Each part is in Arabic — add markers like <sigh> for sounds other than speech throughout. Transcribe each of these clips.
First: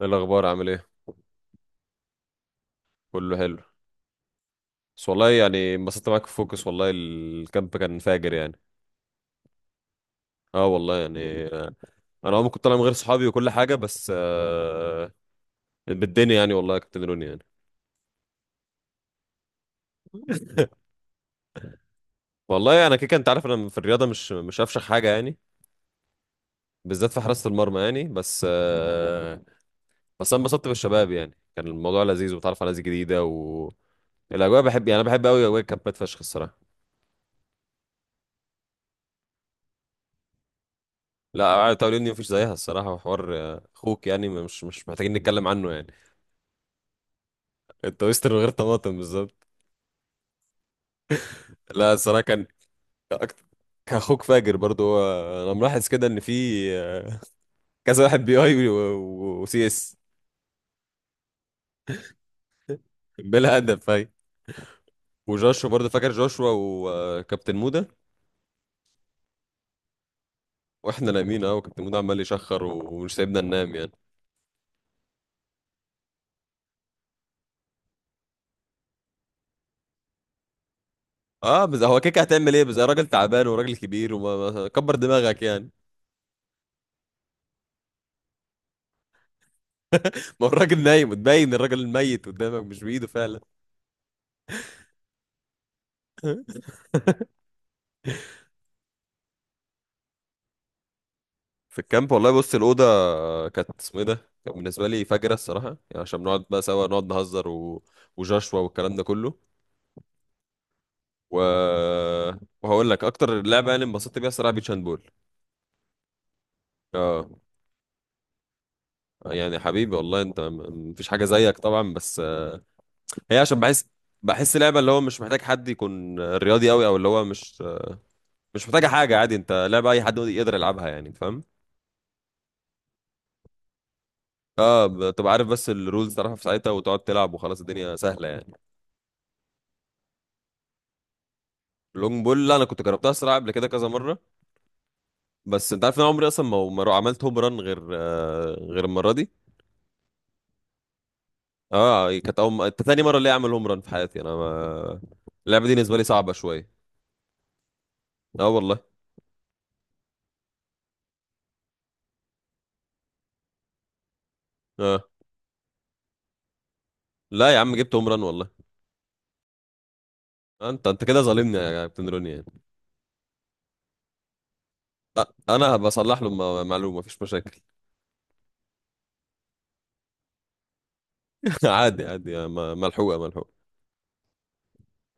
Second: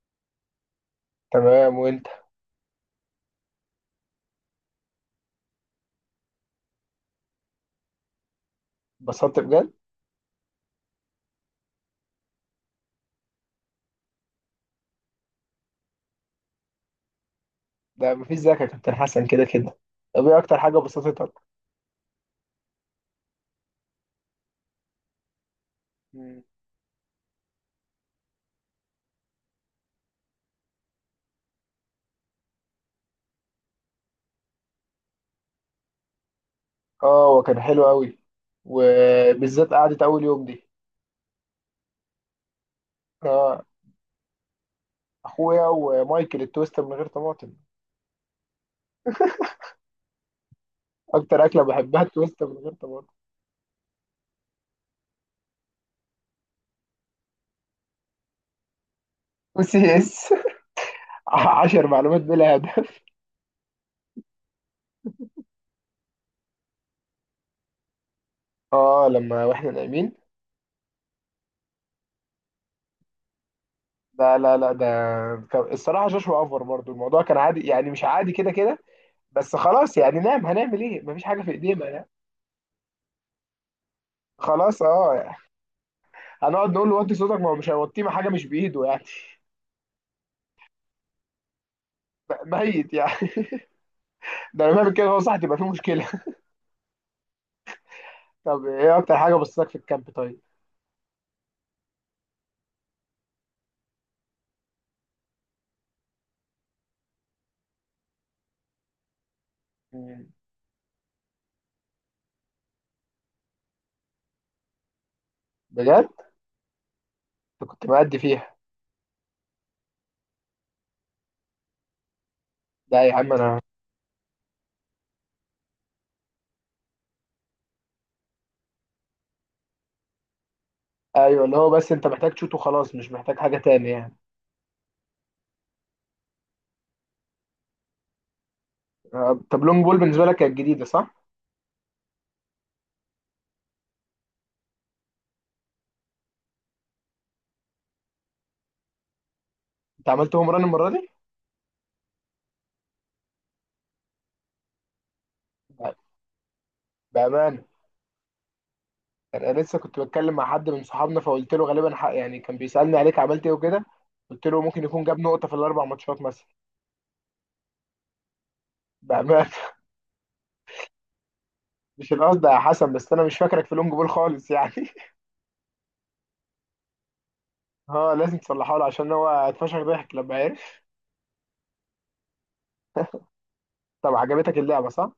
ايه الاخبار؟ عامل ايه؟ تمام وانت. كله حلو. بس والله يعني انبسطت معاك في فوكس، والله الكامب كان فاجر يعني. اتبسطت بجد. اه والله يعني، انا عمري كنت طالع من غير صحابي وكل حاجه، بس بالدنيا يعني، والله كنت دنوني يعني. ده مفيش زيك يا كابتن حسن كده كده. طب ايه اكتر حاجه <laughs> بسطتك؟ والله انا كده كده انت عارف، انا في الرياضه مش افشخ حاجه يعني، مم. بالذات في حراسه المرمى يعني، بس آه، بس انا انبسطت بالشباب، يعني كان الموضوع لذيذ وتعرف على ناس جديده، و الاجواء بحب، يعني انا بحب قوي اجواء الكامبات فشخ الصراحه. اه وكان حلو قوي وبالذات قعدة اول يوم دي. لا قعدة اليوم دي مفيش زيها الصراحه، وحوار اه اخوك يعني مش محتاجين نتكلم اخويا عنه يعني. ومايكل التوست من غير طماطم. التويست من غير طماطم بالظبط. اكتر اكله لا بحبها الصراحه التوست كان من غير طماطم. اكتر، كاخوك فاجر برضو هو. انا ملاحظ كده ان في آه، كذا واحد بي اي وسي وسي اس. اس <laughs> 10 معلومات بلا هدف. بلا هدف هاي. وجوشوا برضو، فاكر جوشوا وكابتن مودا. اه لما واحنا نايمين. واحنا نايمين، اه وكابتن مودا عمال يشخر ومش سايبنا ننام يعني. لا لا لا ده الصراحه شاشة اوفر برضو الموضوع كان عادي يعني مش عادي كده كده. بس خلاص يعني نام هنعمل ايه مفيش حاجه في اه بس ايدينا هو يعني. كيك، هتعمل ايه؟ بس راجل تعبان وراجل كبير، وما ما- خلاص كبر اه. دماغك يعني. هنقعد نقول له وطي صوتك ما هو مش هيوطيه ما حاجه مش بايده يعني. <laughs> ما هو الراجل نايم، وتبين الراجل الميت قدامك مش ميت بايده يعني فعلا. <laughs> ده لما بيعمل كده هو صح تبقى في مشكله <laughs> <laughs> طب ايه اكتر حاجه بصتك في الكامب طيب؟ في الكامب والله بص، الأوضة كانت اسمه ايه ده، كان بالنسبة لي فجرة الصراحة يعني، عشان بنقعد بقى سوا نقعد نهزر وجشوا والكلام ده كله، مم. و... وهقول لك أكتر لعبة يعني انبسطت بيها الصراحة، بيتش هاند بول. بجد؟ اه أنت كنت مأدي فيها؟ يعني حبيبي والله أنت، مفيش حاجة زيك طبعا، بس لا يا عم هي انا. عشان بحس، بحس لعبة اللي هو مش محتاج حد يكون رياضي أوي، أو اللي هو مش محتاجة حاجة، عادي أنت لعبة أي حد يقدر يلعبها يعني، فاهم؟ ايوه اللي هو بس انت محتاج تشوت وخلاص مش محتاج حاجه تاني يعني. اه بتبقى عارف، بس الرولز تعرفها في ساعتها، وتقعد تلعب وخلاص الدنيا سهلة يعني. طب لونج بول بالنسبه لك كانت جديده صح؟ لونج بول لا انا كنت جربتها الصراحه قبل كده كذا مره، بس انت عارف ان انا عمري اصلا ما ما رو- عملت هوم ران غير غير المره دي. انت عملت هوم ران المره دي؟ اه كانت اول تاني مره اللي اعمل هوم ران في حياتي، انا ما... اللعبه دي ب- بالنسبه لي صعبه شويه. بامانه. اه والله. انا لسه كنت بتكلم مع حد من صحابنا فقلت له غالبا حق يعني كان بيسالني عليك عملت ايه وكده. قلت له ممكن يكون اه جاب نقطه في الاربع ماتشات مثلا. لا يا عم، جبت هوم ران والله. بامانه. انت كده ظالمني يا كابتن مش روني القصد يعني. يا حسن بس انا مش فاكرك في لونج بول خالص يعني <laughs> انا بصلح له معلومه، مفيش مشاكل. اه لازم تصلحه له عشان هو اتفشخ ضحك لما عرف. <laughs> عادي عادي، ملحوقه ملحوقه. طب عجبتك اللعبه صح؟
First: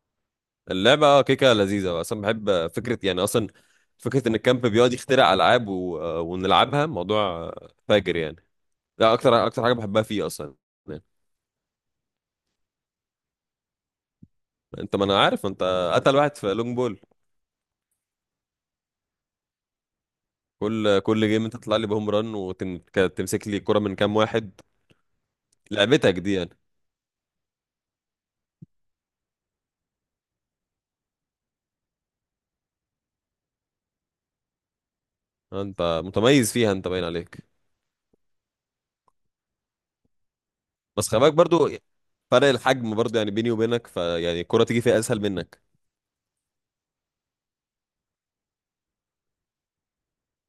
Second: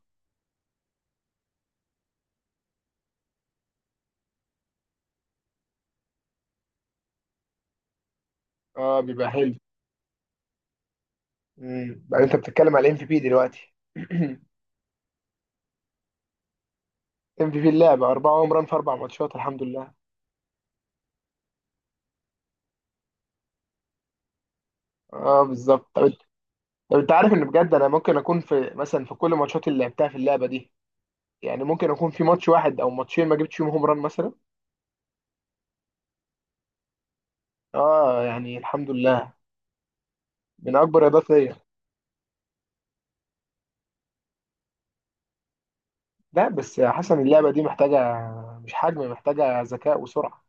اللعبه اه كيكه لذيذه، اصلا بحب فكره يعني، اصلا فكره ان الكامب بيقعد يخترع العاب و... آه، ونلعبها، موضوع فاجر يعني. اه ده بيبقى اكتر حلو. اكتر حاجه بحبها فيه اصلا يعني. بقى انت بتتكلم على الام في بي دلوقتي <clears throat> انت، ما انا عارف انت قتل واحد في لونج بول. ام في بي اللعبه 4 هوم ران في 4 ماتشات الحمد لله. كل جيم انت تطلع لي بهوم ران وتمسك لي الكره من كام واحد. اه بالظبط طب انت. لعبتك دي يعني. طب انت عارف ان بجد انا ممكن اكون في مثلا في كل ماتشات اللي لعبتها في اللعبه دي. يعني ممكن اكون في ماتش واحد او ماتشين ما جبتش فيهم هوم ران مثلا. انت متميز فيها، انت باين عليك. اه يعني الحمد لله. من اكبر بس خلي رياضات بالك ليا. برضو، فرق الحجم برضو يعني، بيني وبينك فيعني الكره تيجي فيها اسهل منك. لا بس يا حسن اللعبة دي محتاجة. مش حجم محتاجة ذكاء وسرعة.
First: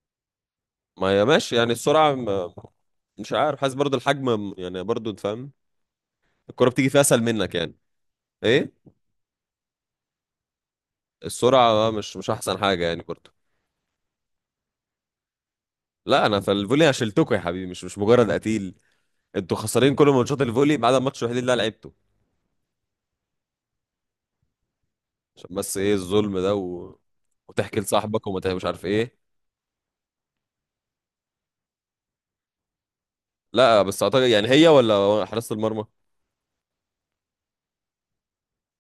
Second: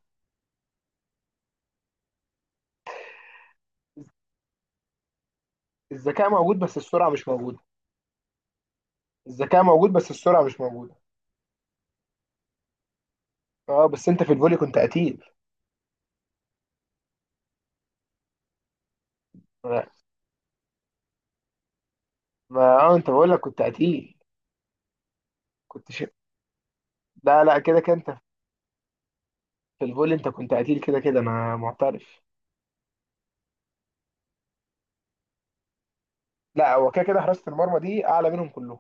ما هي ماشي يعني السرعه، مش عارف، حاسس برضو الحجم يعني، برضو انت فاهم. الذكاء موجود الكره بس بتيجي فيها السرعة اسهل مش منك موجودة. يعني. ايه. الذكاء موجود بس السرعة مش موجودة. السرعه مش احسن حاجه يعني برضو. اه بس انت في الفولي كنت قتيل. لا انا في الفولي أنا شلتكوا يا حبيبي، مش مجرد قتيل. انتوا ما خسرانين كل ماتشات الفولي ما عدا الماتش الوحيد اللي انا لعبته. اه انت بقول لك كنت قتيل. عشان بس كنت ايه ش... الظلم ده، لا لا كده وتحكي كده انت. لصاحبك مش عارف ايه. في الفولي انت كنت قتيل كده كده انا معترف. لا بس اعتقد يعني هي ولا حراسة المرمى، لا هو كده كده حراسة المرمى دي اعلى منهم كلهم.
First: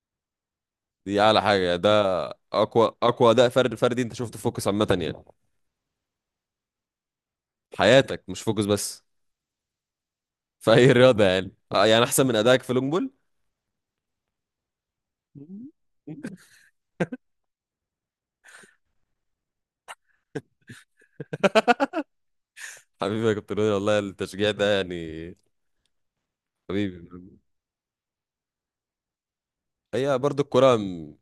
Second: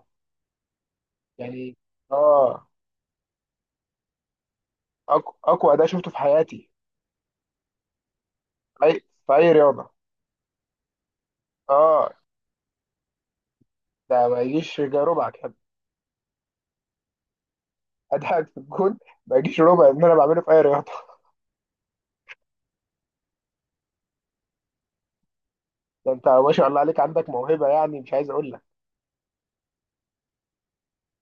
دي اعلى حاجة يعني. يعني ده. اه. اقوى اقوى اداء فرد فردي انت شفته في فوكس عامة يعني. اقوى اداء شفته في حياتي. حياتك مش فوكس اي. بس. في اي رياضة. <laughs> في اي رياضة يعني، يعني اه احسن من ادائك في لونج بول. ده ما يجيش ربع كده <laughs> <laughs> اداءك في الجون. ما يجيش ربع ان انا بعمله في اي رياضة. حبيبي يا كابتن روني، والله التشجيع ده يعني. ده انت ما شاء الله عليك حبيبي. عندك موهبه يعني مش عايز اقول لك. هي برضو الكرة،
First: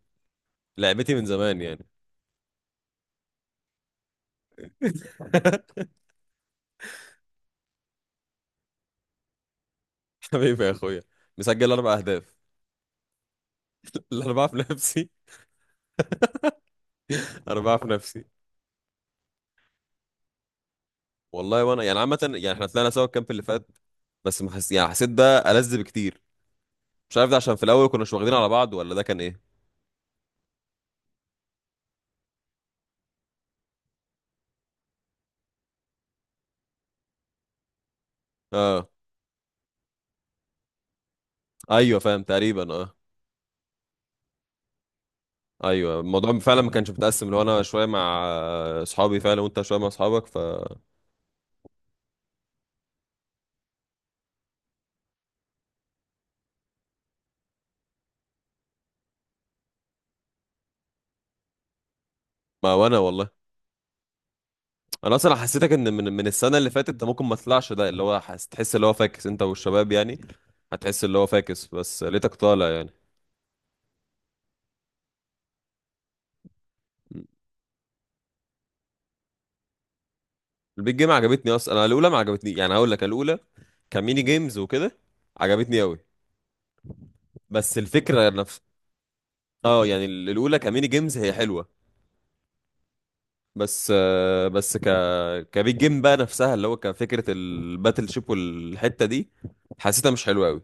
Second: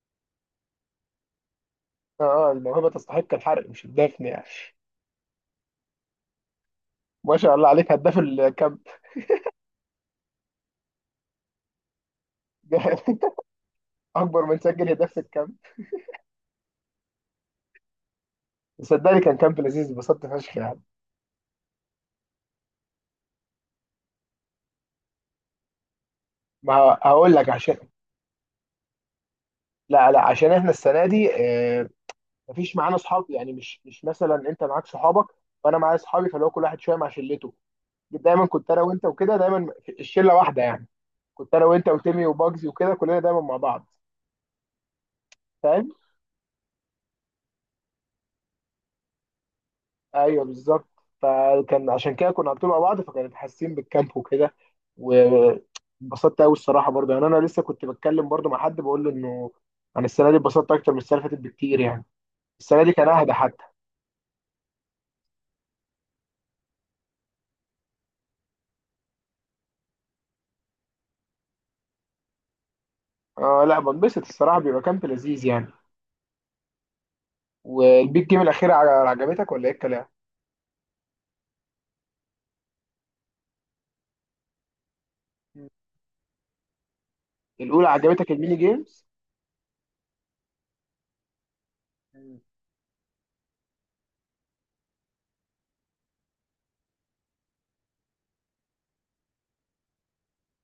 لعبتي من زمان يعني. اه الموهبه تستحق الحرق مش الدفن يعني. <laughs> ما شاء الله عليك هداف الكامب. حبيبي يا اخويا، مسجل اربع اهداف. <laughs> لا انا اكبر بعرف من سجل نفسي. هداف في الكامب. انا بعرف نفسي. صدقني كان كامب لذيذ اتبسطت فشخ يعني. والله وانا يعني عامه يعني احنا طلعنا سوا الكامب اللي فات، بس ما حس... يعني حسيت ده ألذ بكتير. ما مش عارف هقول ده لك عشان في عشان. الاول كنا مش واخدين على بعض، ولا ده كان ايه. لا لا عشان احنا السنه دي مفيش معانا اصحاب يعني مش مثلا انت معاك صحابك. وانا معايا اصحابي فاللي هو كل واحد شويه مع شلته. دايما كنت انا اه. وانت وكده دايما. الشله واحده يعني. كنت انا وانت ايوه فاهم وتيمي وباجزي تقريبا وكده اه. كلنا دايما مع بعض. فاهم؟ ايوه الموضوع فعلا ما كانش متقسم، لو انا شويه مع اصحابي فعلا، وانت شويه مع اصحابك ف، ايوه بالظبط. فكان عشان كده كنا على طول مع بعض فكانت حاسين بالكامب وكده. وانبسطت قوي الصراحه برضه يعني انا لسه كنت بتكلم برضه مع حد بقول له انه. انا السنه دي اتبسطت اكتر من السنه اللي فاتت بكتير يعني. ما السنه دي وانا كان اهدى والله، حتى. انا اصلا حسيتك ان من السنه اللي فاتت ده ممكن ما طلعش، ده اللي هو تحس اللي هو فاكس انت والشباب يعني، هتحس اللي هو فاكس، بس لقيتك طالع يعني. اه لا بنبسط الصراحه بيبقى كامب لذيذ يعني. والبيج جيم الاخيره عجبتك ولا ايه الكلام؟ البيت جيم عجبتني اصلا، انا الاولى ما عجبتني يعني، هقول لك. أنا الاولى كميني جيمز وكده، مم. عجبتني قوي، بس الاولى الفكره عجبتك الميني نفس. جيمز؟ اه يعني، الاولى كميني جيمز هي حلوه، مم. بس آه، بس ك كبيت جيم بقى نفسها اللي هو كفكره الباتل شيب والحته دي، حسيتها مش حلوه قوي.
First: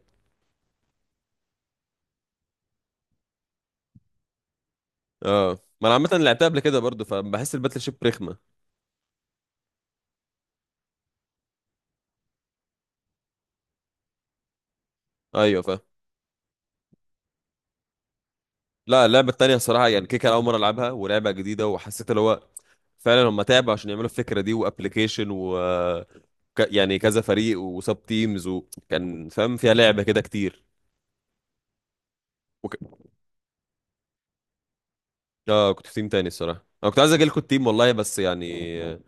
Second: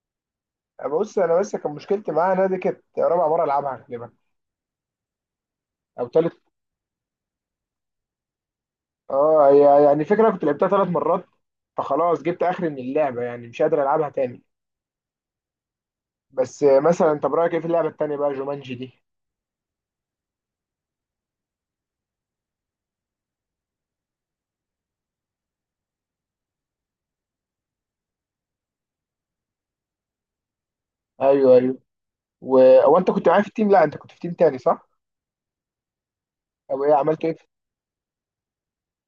بص انا بس كان مشكلتي معاها انها دي كانت رابع مره العبها غالبا. اه ما انا او عامه تالت. لعبتها قبل كده برضو، فبحس الباتل شيب رخمه. اه هي يعني فكرة كنت لعبتها 3 مرات. فخلاص جبت اخر من اللعبة يعني مش قادر العبها تاني. ايوه فاهم. بس مثلا طب رأيك ايه في اللعبة التانية بقى جومانجي دي؟ لا اللعبه التانيه الصراحه يعني كيكه، اول مره العبها ولعبه جديده، وحسيت اللي هو فعلا هم تعبوا عشان يعملوا الفكره دي وابلكيشن، و يعني كذا فريق وسب تيمز، وكان فاهم فيها لعبه كده كتير. ايوه ايوه. و... وك... هو انت كنت معايا في التيم لا انت كنت في تيم تاني صح؟ اه كنت في تيم تاني الصراحه، او انا ايه كنت عايز عملت اجي ايه. لكم التيم والله، بس يعني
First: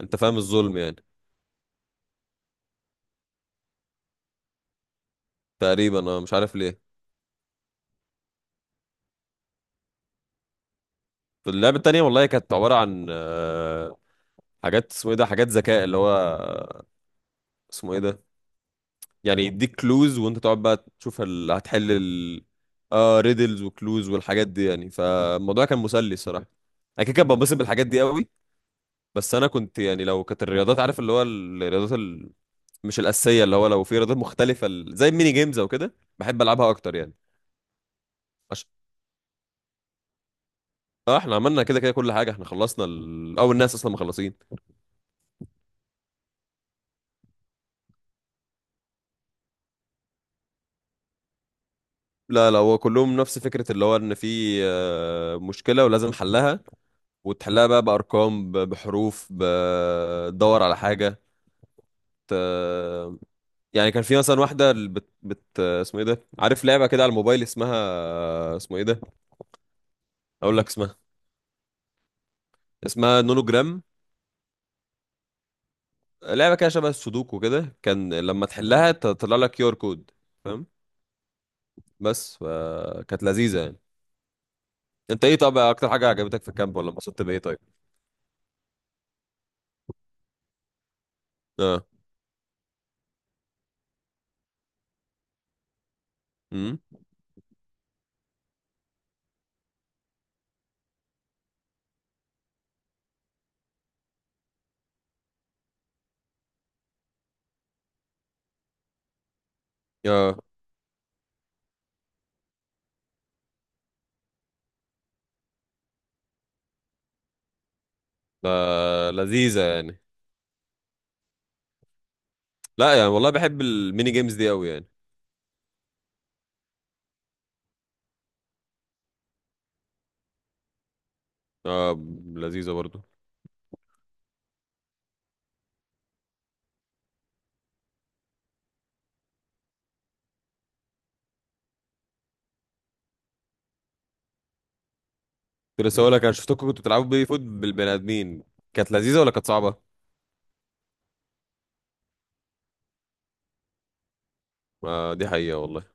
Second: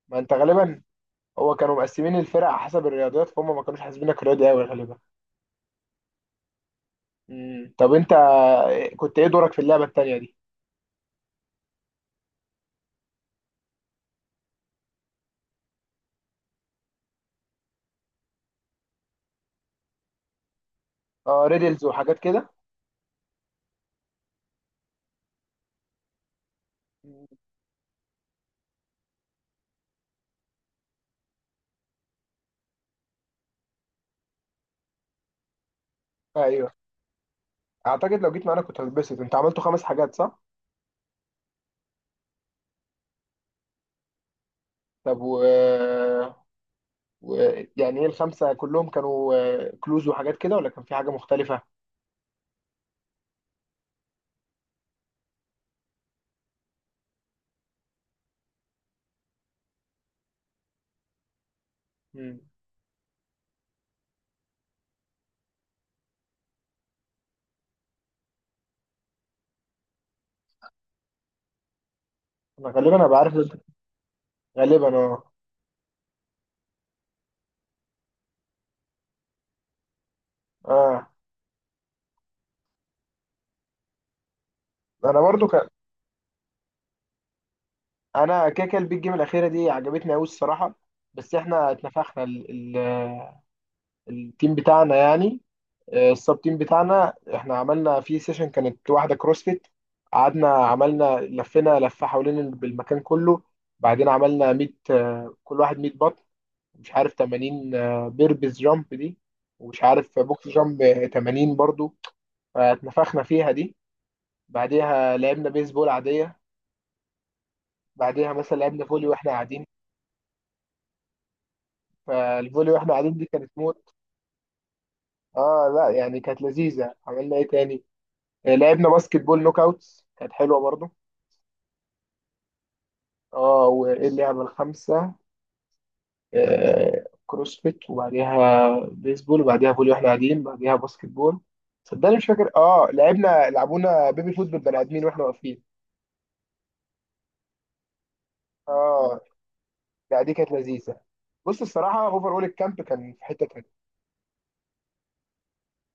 انت ما انت فاهم الظلم غالبا. يعني. هو كانوا مقسمين الفرق على حسب الرياضيات فهم ما كانوش حاسبينك رياضي قوي غالبا. تقريبا انا مش عارف ليه. طب انت. كنت ايه دورك في اللعبة التانية دي؟ في اللعبه التانيه والله كانت عباره عن حاجات، اسمه ايه ده، حاجات ذكاء اللي هو اسمه ايه ده، يعني يديك كلوز وانت تقعد بقى تشوف اه ريدلز هتحل وحاجات كده. اه ريدلز وكلوز والحاجات دي يعني، فالموضوع كان مسلي الصراحه، انا كده كده مم. بنبسط بالحاجات دي قوي. بس انا كنت يعني لو كانت الرياضات عارف اللي هو مش الاساسيه، اللي هو لو في رياضات مختلفه زي الميني جيمز او كده بحب العبها ايوه اكتر يعني. اعتقد لو جيت معانا عش... كنت هتتبسط انت عملته 5 حاجات صح؟ اه احنا عملنا كده كده كل حاجه، احنا خلصنا او الناس اصلا مخلصين. طب و. ويعني ايه الخمسة كلهم كانوا كلوز وحاجات كده ولا كان في حاجة مختلفة؟ لا لا هو كلهم نفس فكره، اللي هو ان في مشكله ولازم حلها، وتحلها بقى بارقام بحروف، بتدور على حاجه ت... مم. يعني كان في مثلا واحده، اسمه ايه ده، عارف لعبه كده على الموبايل اسمها، اسمه ايه ده، اقول لك اسمها، انا غالبا انا اسمها بعرف. نونوجرام. غالبا اه. لعبه كده شبه السودوكو كده، كان لما تحلها تطلع لك كيو ار كود، فاهم؟ اه بس فكانت لذيذه يعني. انا انت ايه؟ برضو طب كان. اكتر حاجه عجبتك في الكامب، ولا انبسطت بايه طيب؟ انا كده كده البيج جيم الاخيرة دي عجبتني قوي الصراحة. بس احنا اه. اتنفخنا ال... ال... آه، التيم بتاعنا يعني. السب تيم امم. بتاعنا احنا عملنا في سيشن كانت واحدة كروسفيت. قعدنا عملنا لفينا لفة حوالين المكان كله. بعدين عملنا 100 كل واحد 100 بط. مش عارف 80. بيربز جامب دي. ومش عارف اه بوكس جامب 80 برضو. فاتنفخنا فيها دي. بعديها لعبنا بيسبول عادية. بعديها مثلا لعبنا فولي لا، واحنا لذيذه قاعدين. يعني. فالفولي واحنا لا يعني قاعدين دي والله كانت بحب موت. الميني جيمز دي قوي يعني. اه لا يعني كانت لذيذة عملنا ايه تاني. لعبنا باسكت بول نوك اوتس كانت حلوة برضو. اه لذيذه برضو. اه وايه اللعبة الخامسة؟ كروسفيت وبعديها بيسبول وبعديها فولي واحنا قاعدين بعديها باسكت بول. صدقني مش فاكر اه لعبونا بيبي فوت بالبني ادمين واحنا واقفين. كنت لسه هقول لك، انا شفتكم كنتوا بتلعبوا بيه فوت بالبني ادمين، كانت اه لذيذه ولا كانت صعبه؟ لا دي كانت لذيذه. بص الصراحه اوفر اول الكامب كان في حته تانيه. آه دي حقيقه والله.